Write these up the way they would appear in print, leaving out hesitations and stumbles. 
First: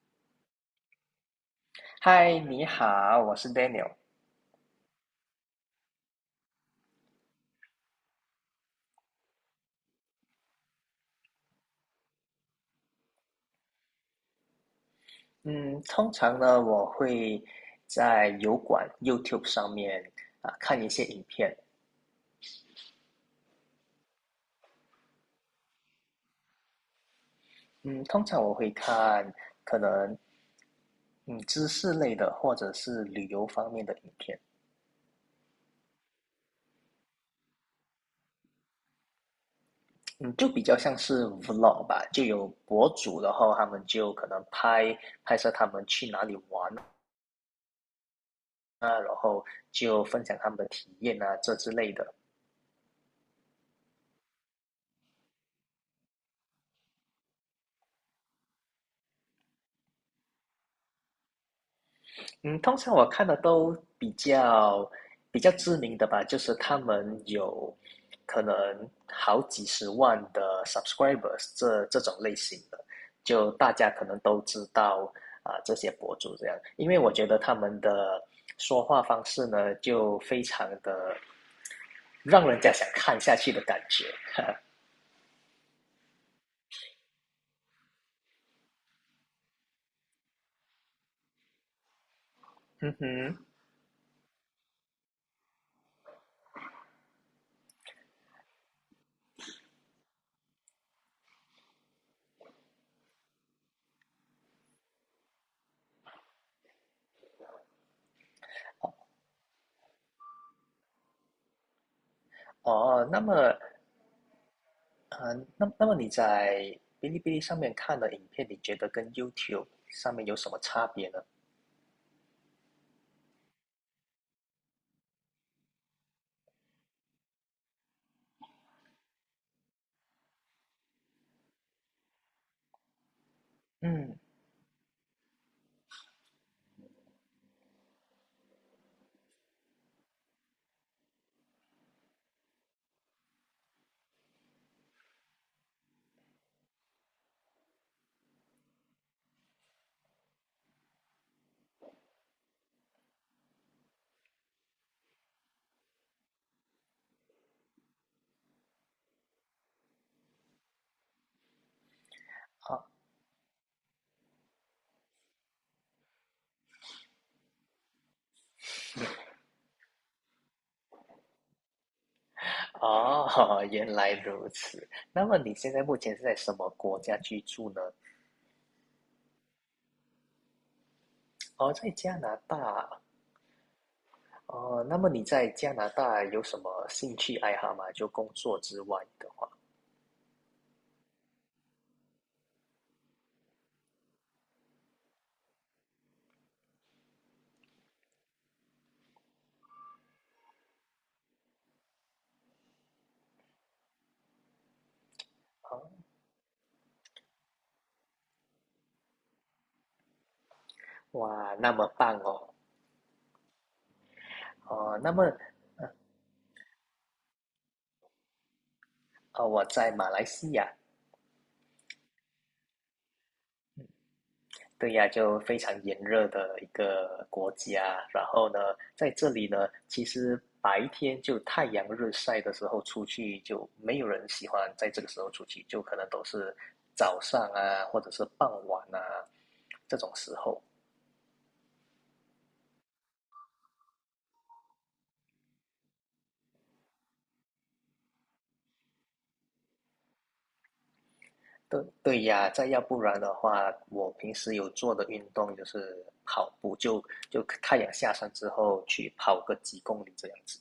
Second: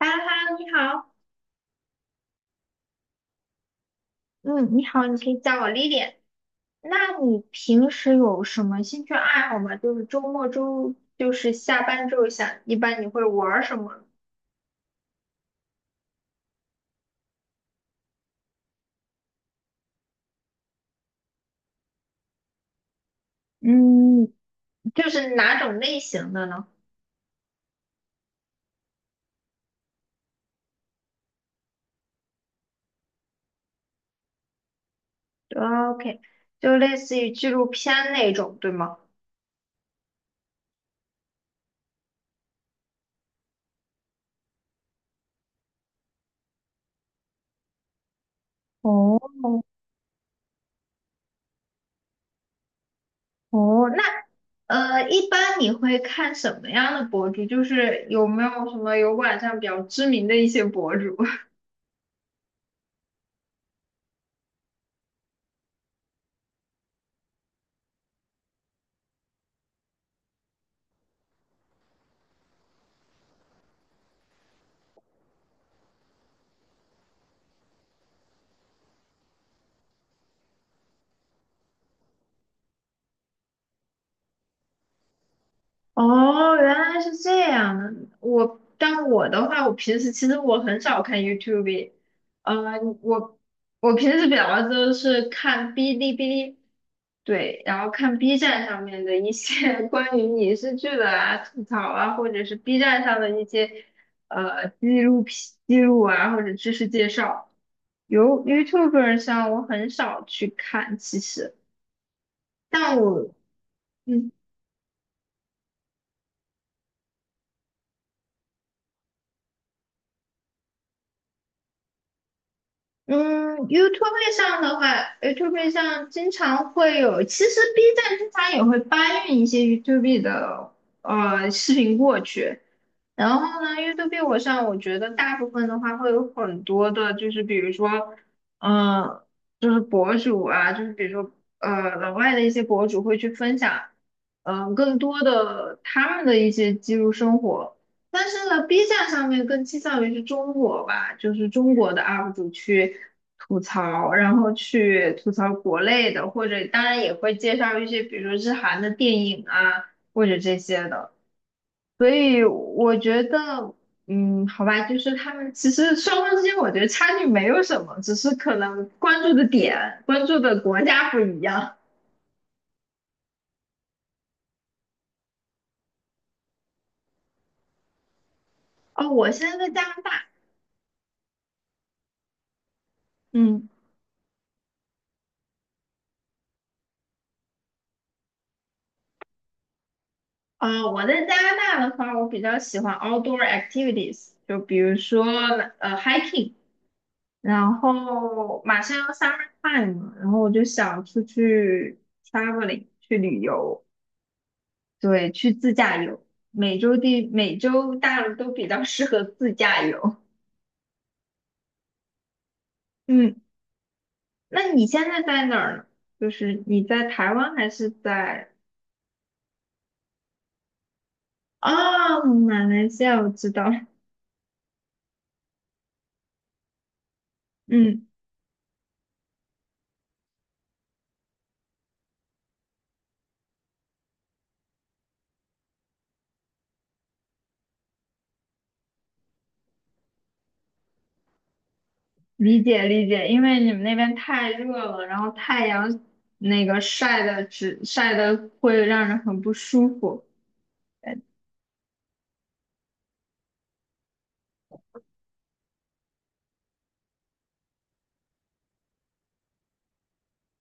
哈哈，你好。嗨，你好，我是 Daniel。嗯，你好，你可以叫我 l i l i。 那你平时有什么兴趣爱好吗？就是周末周，就是下班之后想，一般你会玩儿什么？嗯，通常呢，我会在油管 YouTube 上面啊看一些影片。嗯，就是哪种类型的呢嗯，通常我会看可能嗯知识类的或者是旅游方面的影片。？OK，就类似于纪录片那种，对吗？嗯，就比较像是 vlog 吧，就有博主，然后他们就可能拍摄他们去哪里玩啊，然哦后就分享他们的体验啊，这之类的。哦，那一般你会看什么样的博主？就是有没有什么有晚上比较知名的一些博主？嗯，通常我看的都比较知名的吧，就是他们有可能好几十万的 subscribers 这种类型的，就大家可能都知道啊、这些博主这样，因为我觉得他们的说话方式呢，就非常的让人家想看下去的感觉。哦，原来是这样的。但我的话，我平时其实我很少看 YouTube。呃，嗯我哼，我平时比较多是看哔哩哔哩。对，然后看 B 站上面的一些 关于影视剧的啊、吐槽啊，或者是 B 站上的一些纪录片、记录啊，或者知识介绍。由 YouTuber 上我很少去看，其实，但哦，那我。么嗯。嗯，那么你在哔哩哔哩上面看的影片，你觉得跟 YouTube 上面有什么差别呢？嗯，YouTube 上的话，YouTube 上经常会有，其实 B 站经常也会搬运一些 YouTube 的视频过去。然后呢嗯，，YouTube 我上我觉得大部分的话会有很多的，就是比如说，嗯、就是博主啊，就是比如说，老外的一些博主会去分享，更多的他们的一些记录生活。但是呢，B 站上面更倾向于是中国吧，就是中国的 UP 主去吐槽，然后去吐槽国内的，或者当然也会介绍一些，比如说日韩的电影啊，或者这些的。所以好，我觉得，嗯，好吧，就是他们其实双方之间，我觉得差距没有什么，只是可能关注的点、关注的国家不一样。哦，原来如此。那么你现在目前是在什么国家居住呢？哦，我现在在加拿大。哦，在加拿大。嗯哦，那么你在加拿大有什么兴趣爱好吗？就工作之外的。我在加拿大的话，我比较喜欢 outdoor activities，就比如说hiking，然后马上要 summer time 了，然后我就想出去 traveling 去旅游。对，去自驾哦，游，美洲大陆都比较 适合自驾游。哇，那么棒哦。嗯，那你哦，现那在么在哪儿呢？就是你在台湾还是在我在马来西亚，啊，马来西亚？我知道。对呀，就非常炎热的一个国家。嗯，然后呢，在这里呢，其实白天就太阳日晒的时候出去，就没有人喜欢在这个时候出去，就可能都是早上啊，或者是傍晚啊这种时候。理解理解，因为你们那边太热了，然后太阳那个晒的会让人很不舒服。对对呀，再要不然的话，我平时有做的运动就是跑步，就太阳下山之后去跑个几公里这样子。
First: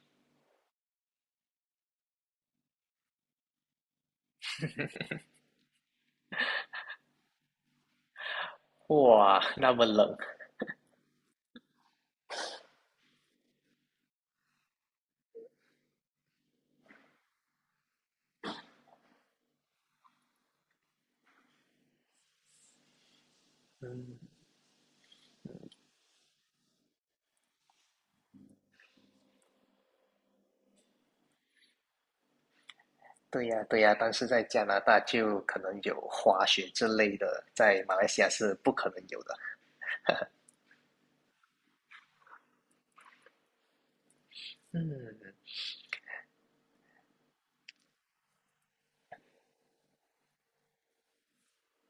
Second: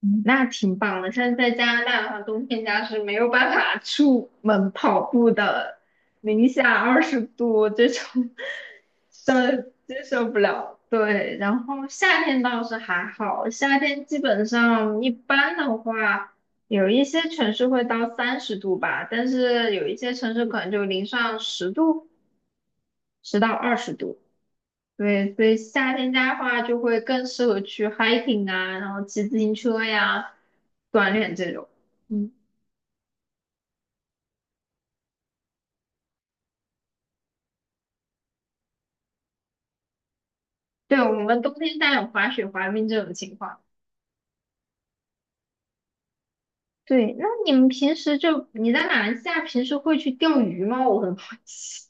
嗯那挺棒的。像在加拿大的话，冬天家是没有办法出门跑步的，零下20度这种 受哇，那么接冷。受不了。对，然后夏天倒是还好，夏天基本上一般的话，有一些城市会到30度吧，但是有一些城市可能就零上10度，10到20度。嗯。对，所以夏天家的话就会更适合去 hiking 啊，然后骑自行车呀，锻炼这种。嗯，对呀，对呀，但是在加拿大就可能有滑雪之类的，在马来西亚是不可能有的。对，我们冬天家有滑雪、滑冰这种情况。嗯对，那你们平时就你在马来西亚平时会去钓鱼吗？我很好奇。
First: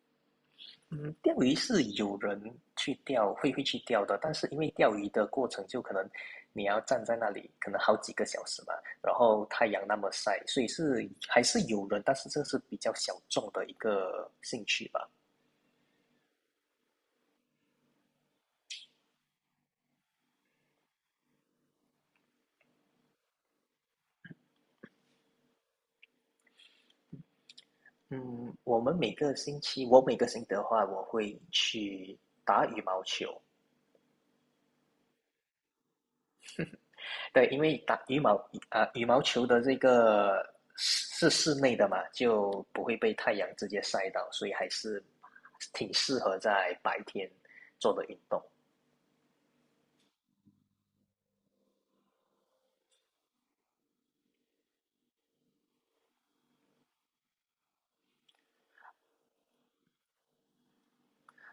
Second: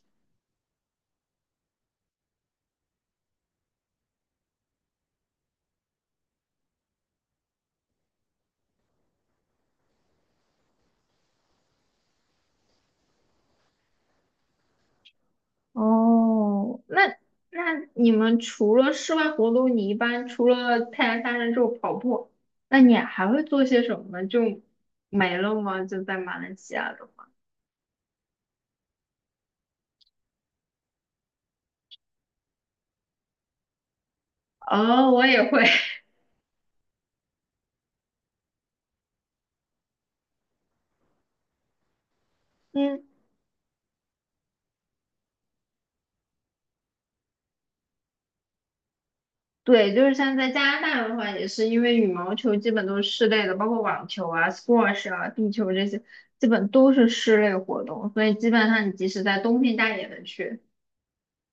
嗯，钓鱼是有人去钓，会去钓的，但是因为钓鱼的过程就可能你要站在那里，可能好几个小时吧，然后太阳那么晒，所以是还是有人，但是这是比较小众的一个兴趣吧。哦，那那你们除了室外活动，你一般除了太阳下山之后跑步，那你还会做些什么呢？就没了吗？就在马来西亚的话。嗯，我们每个星期，我每个星期的话，我会去打羽毛球。哦，我也会。对，因为打羽毛球的这个是室内的嘛，就 不嗯。会呢？被太阳直接晒到，所以还是挺适合在白天做的运动。对，就是像在加拿大的话，也是因为羽毛球基本都是室内的，包括网球啊、squash 啊、壁球这些，基本都是室内活动，所以基本上你即使在冬天，大家也能去。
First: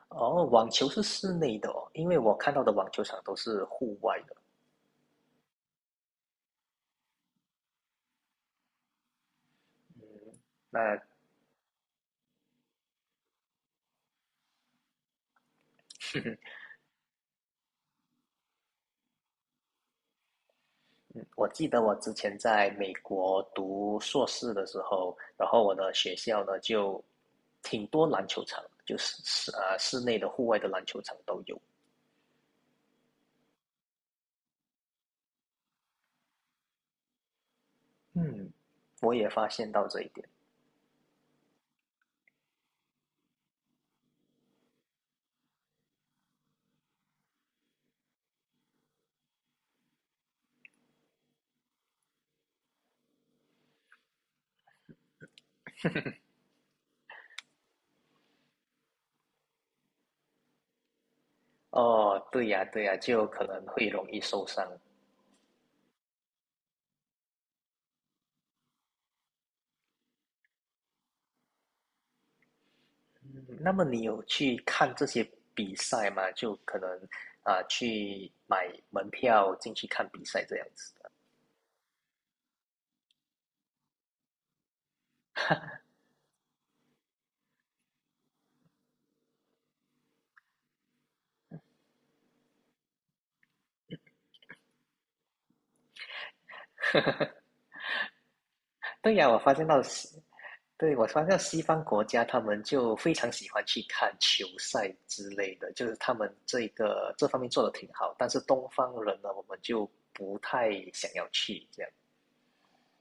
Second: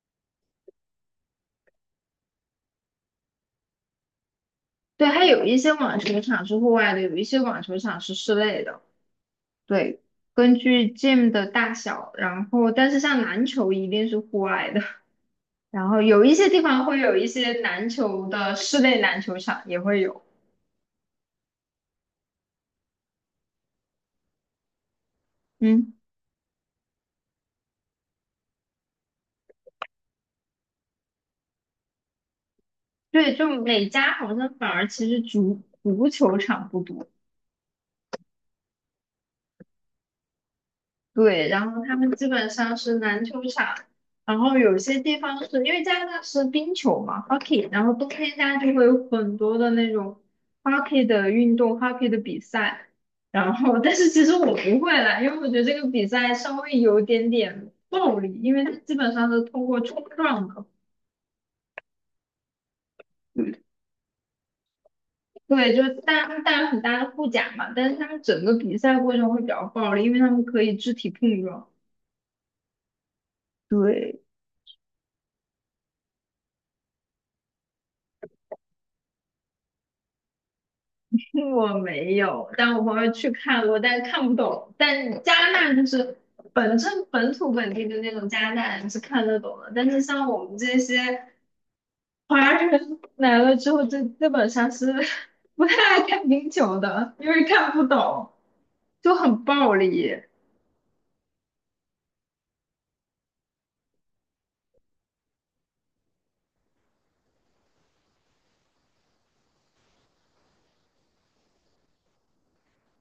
哦，网球是室内的哦，因为我看到的网球场都是户外的。对，还有一些网球场是户外的，有一些网球场是室内的。对，根据 那 gym 的大小，然后但是像篮球一定是户外的，然后有一些地方会有一些篮球的室内篮球场也会有。我记得我之前在美国读硕士的时候，然后我的嗯。学校呢就挺多篮球场，就是室内的、户外的篮球场都有。对，就每家好像反而其实足球场不多。嗯，我也发现到这一点。对，然后他们基本上是篮球场，然后有些地方是因为加拿大是冰球嘛，hockey，然后冬天家就会有很多的那种 hockey 的运动，hockey 的比赛。然后但是其实我不会啦，因为我觉得这个比赛稍微有点点暴力，因为它基本上是通过冲撞的。哦，对呀，对呀，就可能会容易受伤。对，就是大带有很大的护甲嘛，但是他们整个比赛过程会比较暴力，因为他们可以肢体碰撞。嗯，那么你对，有去看这些比赛吗？就可能啊，去买门票进去看比赛这样子的。 我没有，但我朋友去看过，但看不懂。但加拿大就是本土本地的那种加拿大人是看得懂的，但是像我们这些华人 来了之后，就基本上是 不太爱看冰球的，因为看不懂，就对呀，我很发现暴到力。西，对，我发现到西方国家他们就非常喜欢去看球赛之类的，就是他们这个这方面做的挺好，但是东方人呢，我们就不太想要去这样。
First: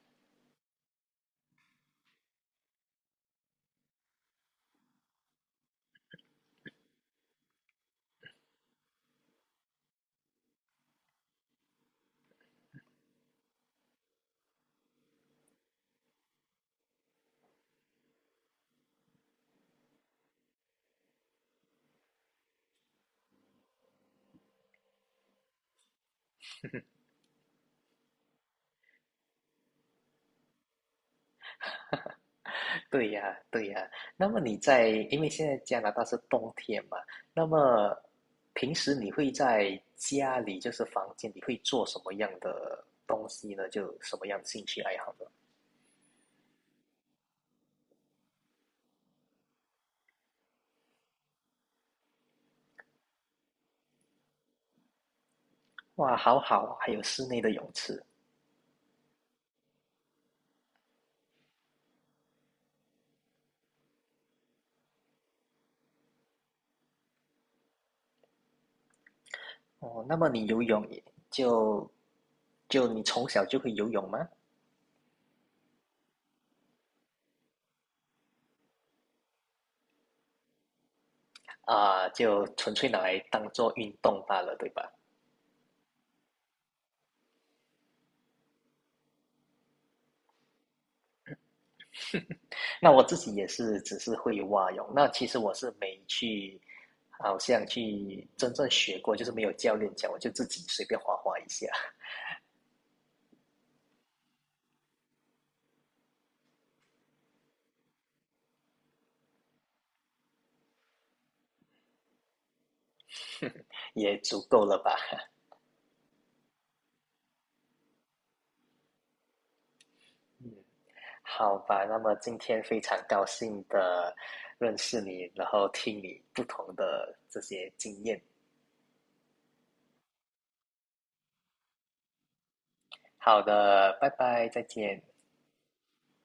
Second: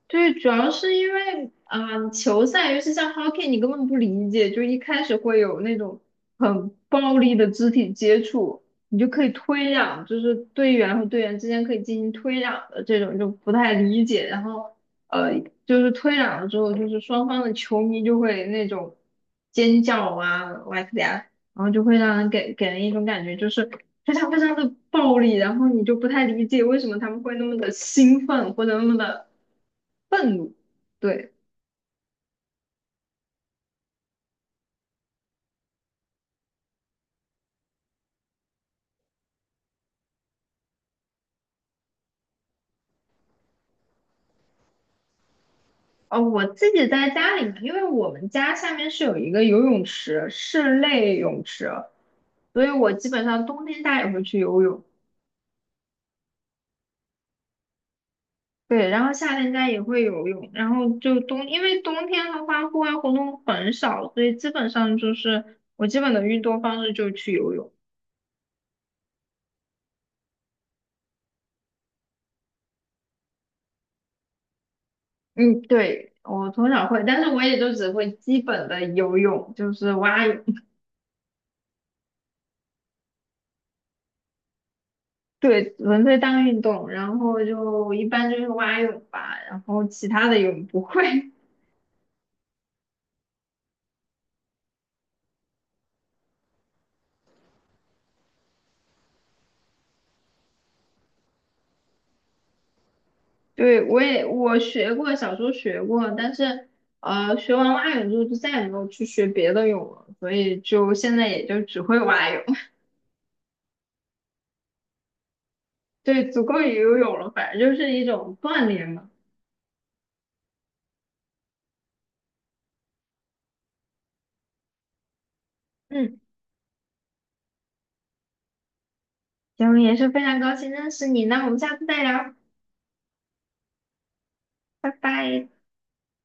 对，主要是因为嗯球赛，尤其像 hockey，你根本不理解，就一开始会有那种很暴力的肢体接触，你就可以推让，就是队员和队员之间可以进行推让的这种，就不太理解。然后呃，就是推让了之后，就是双方的球迷就会那种尖叫啊，哇塞啊，然后就会让人给人一种感觉，就是非常非常的暴力，然后你就不太理解为什么他们会那么的兴奋或者那么的愤怒。对，对呀，对呀。那么你在，因为现在加拿大是冬天嘛，那么平时你会在家里，就是房间，你会做什么样的东西呢？就什么样的兴趣爱好呢？哦，我自己在家里面因为我们家下面是有一个游泳池，室内泳池，所以我基本上冬天家也会去游泳。哇，好好，还有室内的泳池对，然后夏天家也会游泳，然后就冬，因为冬天的话户外活动很少，所以基本上就是我基本的运动方式就是去游泳。哦。那么你游泳也就就你从小就会游泳吗？嗯，对，我从小会，但是我也就只会基本的游泳，就是蛙泳。啊，就纯粹拿来当做运动罢了，对吧？对，纯粹当运动，然后就一般就是蛙泳吧，然后其他的泳不会。那我自己也是只是会蛙泳，那其实我是没去，好像去真正学过，就是没有教练教，我就自己随便划划一下，对，我学过，小时候学过，但是学完蛙泳之后就再也没有去学别的泳了，所以就现在也就只会蛙泳。也足够了吧。对，足够于游泳了，反正就是一种锻炼嘛。嗯，好吧，那么今天非常高兴的认识你，然后听嗯，你不同的这些经验。行，也是非常高兴认识你，那我们下次再聊，好的，拜拜，再拜见。拜。